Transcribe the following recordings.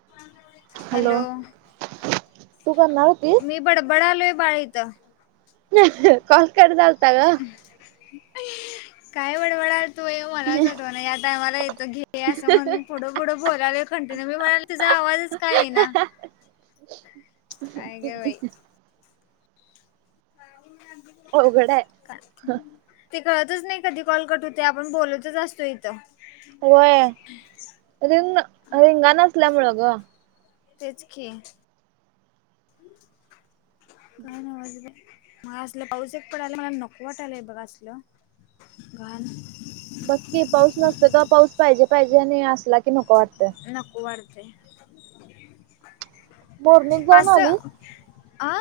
[inaudible] Hello. तू करणार होतीस? मी बडबडायलोय बाळ इथं. कॉल कट झालता गं. काय बडबडत. तो ये मलाच आठवेना या टामाला येतं घे असं म्हण. पुढं पुढं बोलाले कंटिन्यू मी म्हणाले तिचा आवाजच का येईना. काय का बाई. [unintelligible] अवघड हाय. काय ते कळतच नाही कधी कॉल कट होतोय आपण बोलतच असतो इथं. होय रिंग रिंगा नसल्यामुळं ग. तेच की. [inaudible] मग असलं पाऊस एक पडालाय मला नको वाटतय बघ असलं. घाण. बघ की पाऊस नसला तर पाऊस पाहिजे पाहिजे आणि असला. की नको वाटतं. नको वाटतेय. मोरणीत जाऊन आलीस आ,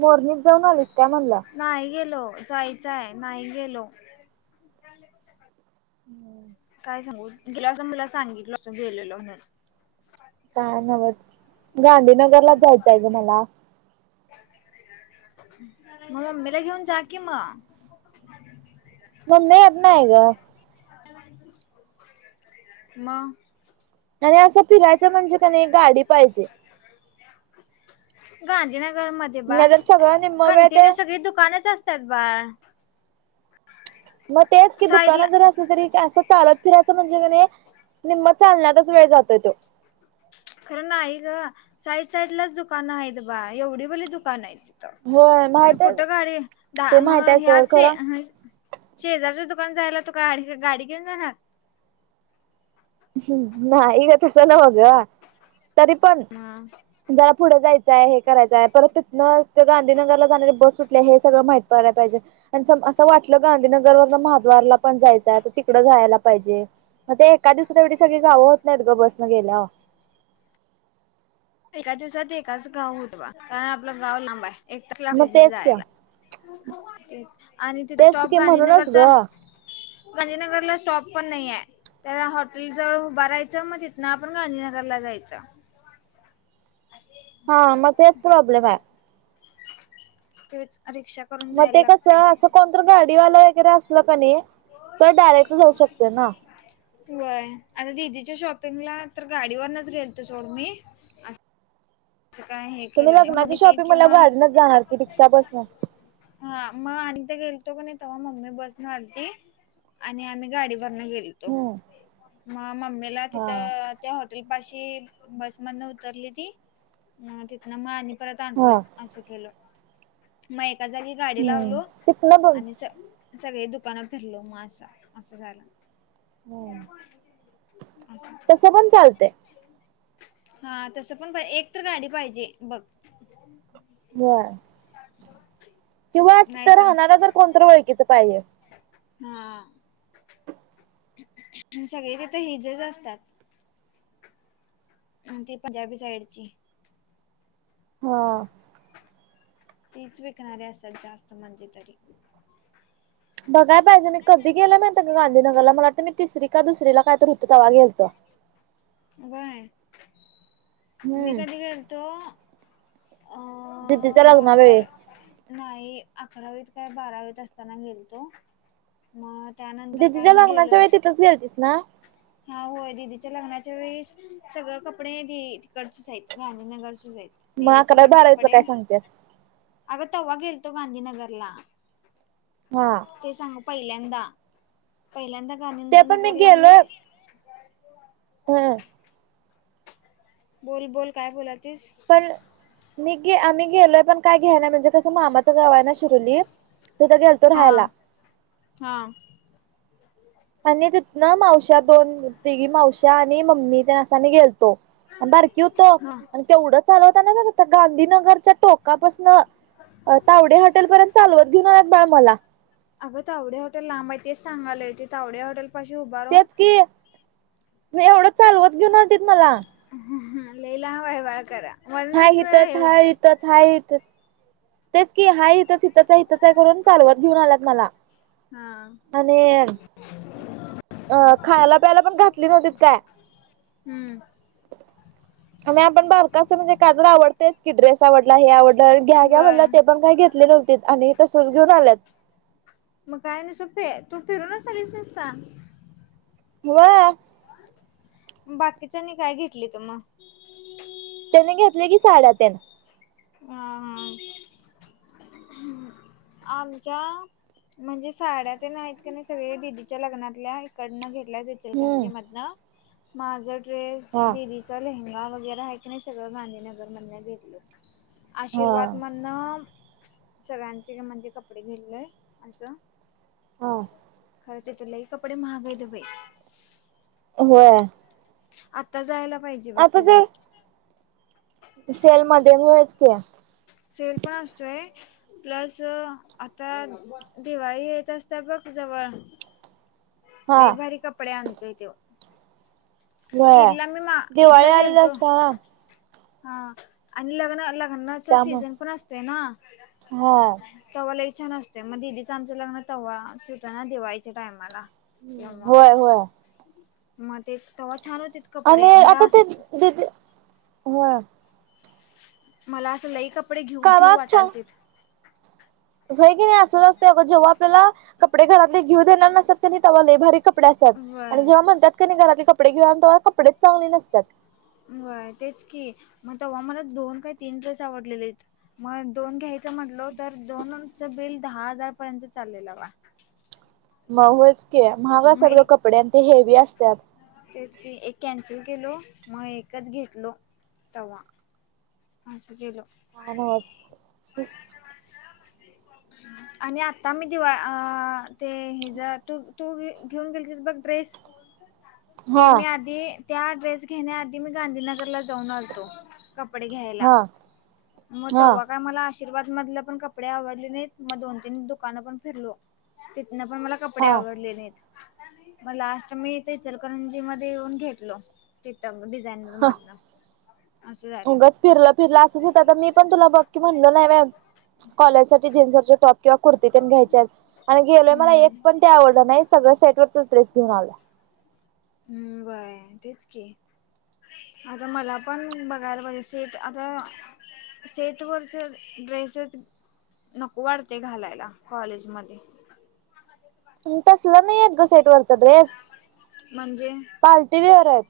मोरणीत जाऊन आलीस काय म्हणला. नाही गेलो जायचंय नाही गेलो. [unintelligible] हम. काय सांगू गेला असं मला सांगितलं असं गेलेलं म्हणून. काय न्हवच गांधीनगरला जायचं आहे ग मला. मग मम्मीला घेऊन जा कि मग. मम्मी येत नाही ग. मग. आणि असं फिरायचं म्हणजे का नाही गाडी पाहिजे. गांधीनगर मध्ये. बाळ नाही तर सगळा अ निम्म वेळ ते कंटिन्यू सगळी दुकानच असतात बाळ. [inaudible] मग तेच की साईडला दुकानं जरी असली तरी असं चालत. फिरायच म्हणजे निम्मा चालण्यातच वेळ जातोय तो. खरं नाही ग साईड साईड लाच दुकानं आहेत बाळ एवढी बली दुकानं आहेत. त होय आणि माहित आहे कुठं गाडी द ते मग माहित आहे सोड ह्याच खरं हाय. शेजारच्या दुकानला जायला तु काय गाडी घेऊन जाणार. हम्म नाही गं तस न्हवे गं तरी पण. मग जरा पुढे जायचंय हे करायचय परत तिथंन गांधीनगरला जाणारी बस सु''--'' आपलं हे सगळं माहित व्हायला पाहिजे. आणि सम असं वाटलं गांधीनगर वरून महाद्वारला पण जायचं आहे तर तिकडं जायला पाहिजे. मग ते एका दिवात तेवढी सगळी गावं होत नाहीत ग बसनं गेल्या. एका दिवसात एकाच गाव होत बा कारण आपलं गाव लांब आहे. एक तास मग लागते तिथे तेच की जायला आणि तिथ तेच स्टॉप की गांधी म्हणूनच ग नगरचा. गांधी नगरला स्टॉप पण नाही आहे. त्याला हॉटेल जवळ उभं राहायचं मग तिथनं आपण गांधी नगरला जायचं. हा म ते प्रॉब्लेम आहे. तेच रिक्षा करून मग जायला ते कसं लागते. असं कोणत गाडीवाला वगैरे असलं का नाही तर डायरेक्ट जाऊ शकते ना. वय आणि दिदीच्या शॉपिंगला तर गाडीवरुनच गेलतो सोड मी. असं काय हे तुम्ही केलो नाही म लग्नाची मी ते शॉपिंग मला किंवा गाडीनच जाणार की रिक्षा बसणार हा म अनिते गेलतो का नाही तेव्हा मम्मी बस ना आलती. आणि आम्ही गाडीवरनं गेलतो हम्म मग मम्मीला हा तिथं त्या हॉटेल पाशी बसमधनं उतरली ती. अ तिथनं मानी परत हा आणलो असं केलं मग एका जागी गाडी हम्म लावलो तिथनं बघ आणि स सगळी दुकानं फिरलो मगा असं आहे असं झालं. असं तसं पण चालतंय हा ताण पण पाही एक तर गाडी पाहिजे बघ. जा [inaudible] किंवा तर राहणारा जर कोणतरी ओळखीचं पाहिजे. हां. म सगळी तिथे हिजेच असतात. आन ती पंजाबी साईडची हां. तीच विकणारे असतं जास्त म्हणजे तरी बघाय पाहिजे मी कधी गेलं माहिते का गांधी नगरला मला वाटतंय मी तिसरी का दुसरीला कायतर होते तेव्हा गेलेतो. बय मी हम्म कधी गेलतो? अ दिदीच्या लग्नाला बारावी ये. नाही अकरावीत काय बारावीत असताना गेलतो. म त्यानंतर काय मी गेलोच कसी गेलतीस ना हा होय दिदीच्या लग्नाच्या वेळेस सगळं कपडे ती तिकडचच आहेत गांधीनगरचीच आहेत. मग दीदीचे अकरावी पण बारावीतलं कपडे काय सांगतेस अगं तेव्हा गेलतो गांधीनगरला. हा ते सांग पहिल्यांदा पहिल्यांदा ते पण गांधीनगरला मी होय बोल बोल काय बोलातीस? पण मी आम्ही गेलोय पण काय घ्यायला म्हणजे कसं मामाचा गावाना शिरवली ततिथं गेलतो राहायला. हां. आणि तिथनं मावश्या दोन तिघी मावश्या आणि मम्मीतेन असं मी तेन गेलतो. बारकी होतं हा आणि तेवढं चालवताना गं त्या गांधी नगरच्या टोकापासनं तावडे हॉटे पर्यंत चालवत घेऊन एक बाळ मला. अगं तावडे हॉटे लांब आहे तेच सांगायले होते ते तवड्या हॉटेल पाशी उभारून तेच कि मी एवढं चालवत घेऊन तीत मला. हम्म लई वयवाळ करा हा वरूनच इथच हे आहे होते इथं छाय इथचं हा तेच की हाय इथच इथच आहे करून चालवत घेऊन आलात मला. हा आणि अ खायला पियला पण घातली नव्हतीत काय? हम्म म्ह आपण बारका असं म्हणजे कादर आवडतेयस क ड्रेस आवडला हे आवडल घ्या घ्या बय म्हणला ते पण काही घेतले नव्हतीत आणि तसच घेऊन आलेत. मग काय नुस्ता ते तू फिरूनच आलीस नुस्ता [unintelligible] बाकीच्यानी काय घेतली त मग? त्याने घेतले की साड्या त्यान हम हम [inaudible] आमच्या म्हणजे साड्यात नाही आहेत का नाही सगळे दिदीच्या लग्नातल्या इकडनं घेतल्या हम्म चिळकांजी मधन माझ ड्रेस हा दीदी लेहंगा वगैरे आहे की नाही सगळ गांधीनगर मधन घेतलं हा आशीर्वाद म्हणण. सगळ्यांचे म्हणजे कपडे घेतलेय असं. हा खरंच तर लई कपडे महागाय द बाई. होय. आता जायला पाहिजे बघ आता तिझं. जर सेल मध्ये होतच की सेल पण असतोय प्लस आता दिवाळी येत असत बघ जवळ. हा दलई भारी कपडे आणतोय त्यो व्हय ईदला मी मा दिवाळी ईदला आलेली गेलतो असत्या ना हा आणि लग्न लग्नाच त्यामुळं सीझन पण असत ना हा तव्हालाई छान असततेय मग दिदीचं आमचं लग्न तवा सुतं ना दिवाळीच्या टायमाला तेव्हा होय होय मग ते तेव्हा छान होते. आणि आता दीदी ह. मला असं लई कपडे घेऊ घेऊ कावा वाटाल छान ते होय की नाही असतं अग जेव्हा आपल्याला कपडे घरातले घेऊ देणार नसतात की नाही तेव्हा लय भारी कपडे कपडे असतात आणि व्हय जेव्हा म्हणत्यात की नाही घरातले कपडे घेऊया तेव्हा कपडेच चांगले नसतात व्हय तेच की मग तेव्हा मला दोन काही तीन ड्रेस आवडलेलेत मग दोन घ्यायचं म्हटलो तर दोनच बिल दहा हजार पर्यंत चाललेलं बा मग होतच की महाग मग असतात ग एक कपडे आणि ते हेवी असतात तेच की एक कॅन्सल केलो मग एकच घेतलो तवा अस केलो [unintelligible] [unintelligible] आणि आता मी दिवा ते हेज तू तू घेऊन दिलतीस बघ ड्रेस [inaudible] ते मी आधी त्या ड्रेस घेण्या आधी मी गांधीनगरला जाऊन आलतो कपडे घ्यायला. हा मग हा तेव्हा काय मला आशीर्वाद मधले पण कपडे आवडले नाहीत मग दोन तीन दुकानं पण फिरलो तिथन पण मला कपडे हा आवडले नाहीत मग लास्ट मी ते इचलकरंजी मध्ये येऊन घेतलो चितंग डिझायनर मधन अस झाले. फिरल फिरल असच होत आता मी पण तुला बघ की म्हणलो नाही होय कॉलेज साठी जीन्सचे टॉप. किंवा कुर्ती तेन घ्यायच्यात आणि गेलोय मला हम्म एक पण ते आवडलं नाही सगळं सेट वरचच ड्रेस घेऊन आलो. हम्म, व्हय तेच की. आता मला पण बघायला पाहिजे सेट आता. सेटवरच ड्रेसेच नको वाटतय घालायला कॉलेजमध्ये. तसलं नाहीएत ग सेट वरच ड्रेस म्हणजे? पार्टी वेअर हाय.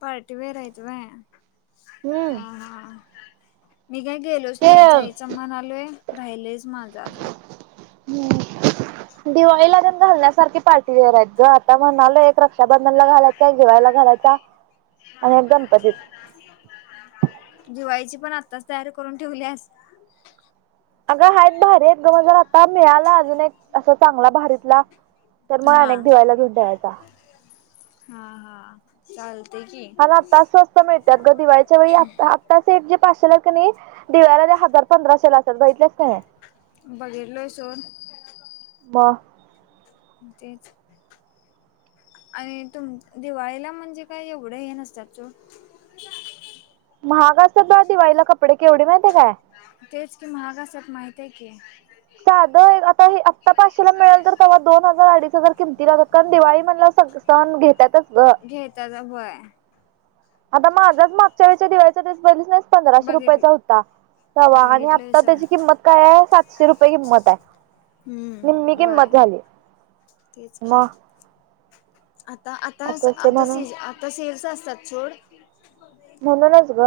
पार्टी वेअर हायत व्हय हम्म. ह ह! मी काय गेलोच नाही ते जायचं म्हणालोय राहिलयच माझं अजून [unintelligible] दिवाळीला तेन घालण्यासारखी पार्टी वेअर आहेत ग आता म्हणालोय एक रक्षाबंधनला घालायच. नंतर दिवाळीला घालयचा. [unintelligible] दिवाळीची पण आताच तयारी करून ठेवल्यास? अगं हायत भारी तो पण आता मिळाला अजून एक असा चांगला भारीतला तर मग हा अनेक दिवाळीला घेऊन ठेवायचा. हा हा चालते की. आणि आता स्वस्त सेठ जे पाचशे ला कणी दिवाळीला ते हजार पंधराशे ला असत्यात बघितल्यास कणी बघितलोय सोड मग तेच! आणि तुम दिवाळीला म्हणजे काय एवढं हे नसत्यात सोड महाग असत्यात बा दिवाळीला कपडे केवढी माहिती काय? तेज की महाग असत्यात माहित हाय की. साध गेला तरी आता- पाचशे ला मिळेल तर तेव्हा दोन हजार अडीच हजार किमती ल कारण दिवाळी म्हणला सण घेतातच ग तसं व्हय. आता माझाच मागच्या वेळेच्चा दिवाळीचा ड्रेस बघीतलायस पंधराशे बघितल रुपयाचा होता. तवा आणि बघितलंय आता सोड त्याची किंमत काय हाय, सातशे रुपये किंमत आहे निम्मी हम्म वय किंमत झाली. तेच की. मग आता आता असं असते आता से म्हणून आता सेल्स असतात सोड म्हणूनच ग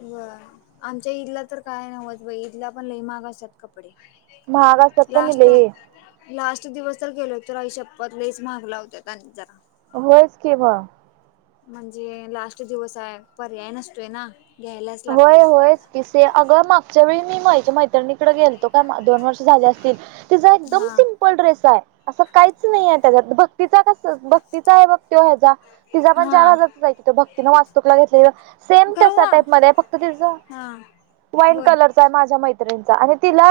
बर आमच्या ईदला तर काय नव्हच बघ ईदला पण लय महाग असत्यात. कपडे महाग असतात कणी लास्ट लई लास्ट दिवस तर गेलो तर आईशप्पथ लईच महाग लावत्यात आणि जरा होयच की मग. म्हणजे लास्ट दिवस हाय पर्याय नसतोय ना. घ्यायलाच लागते व्हय व्हयच की अगं मग ज्यावेळी मी माझ्या मैत्रिणीकडे गेलतो का दोन वर्ष झाले असतील तिझा एकदम हा सिम म्पल ड्रेस हाय असं काहीच नाही आहे त्याच्यात भक्तीचा कस भक्तीचा हाय बघ तो ह्याचा तिचा पण चार हा हजारचा जा आहे की तो भक्तीने वास्तूकला घेतल्याला सेम करू तसा वा टाईप नाय फक्त तिज हा वाईन बोल कलर चा आहे माझ्या मैत्रिणीचा आणि तिला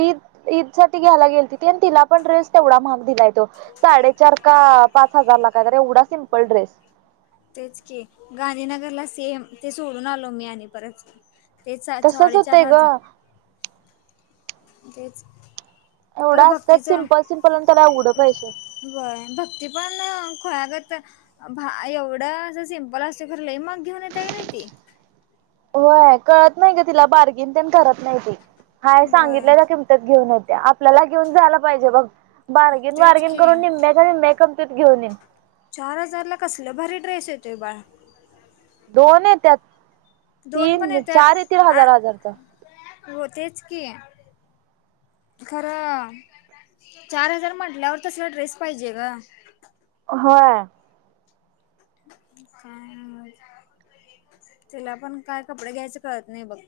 ईद ईद साठी घ्यायला गेलती ते आणि तिला पण ड्रेस तेवढा महाग दिलाय तो साडेचार का पाच हजार ला कायतरी एवढा सिम्पल ड्रेस. तेच की गांधीनगरला सेम ते सोडून आलो मी आणि परत तेचा तसच साडेचार होतंय ग हजार तेच खरं एवढं असतं भक्तीचं सिंपल, सिंपल आणि त्याला एवढं पैशे व्हय भक्ती पण खुळ्यागत भा एवढं असं सिंपल असतय खर लंय महाग घेऊन येत्या की नाही ती. होय कळत नाही का तिला बार्गिन पण करत नाही ती हाय हे व्हय सांगितलेल किम घेऊन येते आपल्याला घेऊन जाला पाहिजे बघ बार्गिन, तेच बार्गेन की करून निम्म्याच्या निम्म्या कमतीत घेऊ येईन. चार हजार ला कसल भरी ड्रेस येतोय बाळा दोन येतात दोन पण तीन, येत्यात चार येतील आ हजार, हजारचा. हो तेच की. खरं चार हजार म्हटल्यावर तसला ड्रेस पाहिजेग. होय. काय [inaudible] तिला पण काय कपडे घ्यायचं कळत नाही बघ.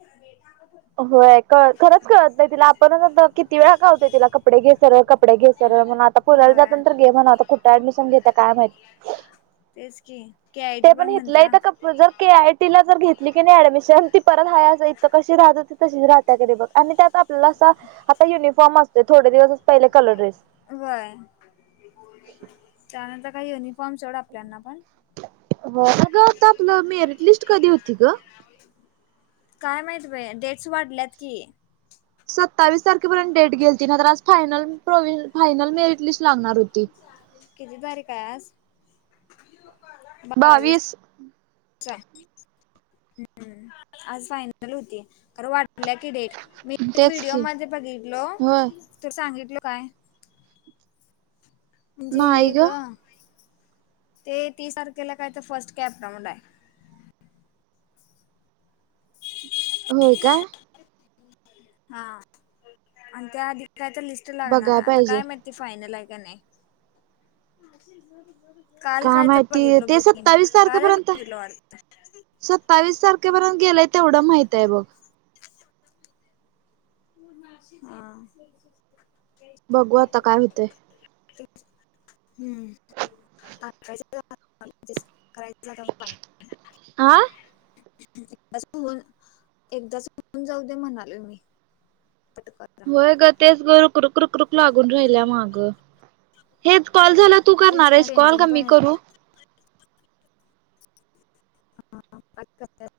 होय खरंच कळत नाही तिला आपण आ किती वेळा खातोय तिला कपडे घे खर कपडे घे खर म्हण पुऱ्याला व्हय जाताना तर घे म्हणाव कुठं डमिशन घेते काय माहित तेच की के आय टी ते पण इथल्या म्हणत्या इथं क जर के आय टी ला जर घेतली की नाही ऍडमिशन ती परत हाय इथ कशी राहत तच राहत्यकानी बघ आणि त्यात आपल्याला असा आता युनिफॉर्म असते थोडे दिवसच पहिले कलर ड्रेस होय त्यानंतर काय युनिफॉर्म सोड आपल्याना पण होग ते आपलं मेरिट लिस्ट कधी होती ग? काय माहिती बाई डेटस वाढल्यात की. सत्तावीस तारखेपर्यंत डेट गेलती ना तर आज फायनल, फायनल मेरिट लिस्ट लागणार होती. किती तारीख आहे आज? बावीस. चालेल आज फायनल होतील खरं वाट वाढल्या की डेट मी एक तेच व्हिडिओ की मध्ये बघितलो होय तर सांगितल काय म्हणजे हे ग ते तीस तारखेला काय तर फर्स्ट कॅब लावलाय आहे. होय काय. हा आणि त्याआधी काय तर लिस्ट लागणार बघाय आता पाहिजे काय माहित ते फायनल आहे का नाही. काल काय तर माहिती बघितलं ते बघी की सत्तावीस तारखेपर्यंत आहे. मी [inaudible] वाटत सत्तावीस तारखेपर्यंत गेलाय तेवढं माहित आहे बघ. हा.. बघू आता काय होतंय. तेच. हम्म, करायचं [inaudible] आह.. होन [inaudible] एकदाच होऊन जाऊ दे म्हणालोय मी पटकन. हो ग तेच ग रुकु रुक रूक लागून राहिल्या माग. हेच कॉल झाल्याव तू तेच करणार की हायस कॉल टेन्शन का पण मी करू? [unintelligible]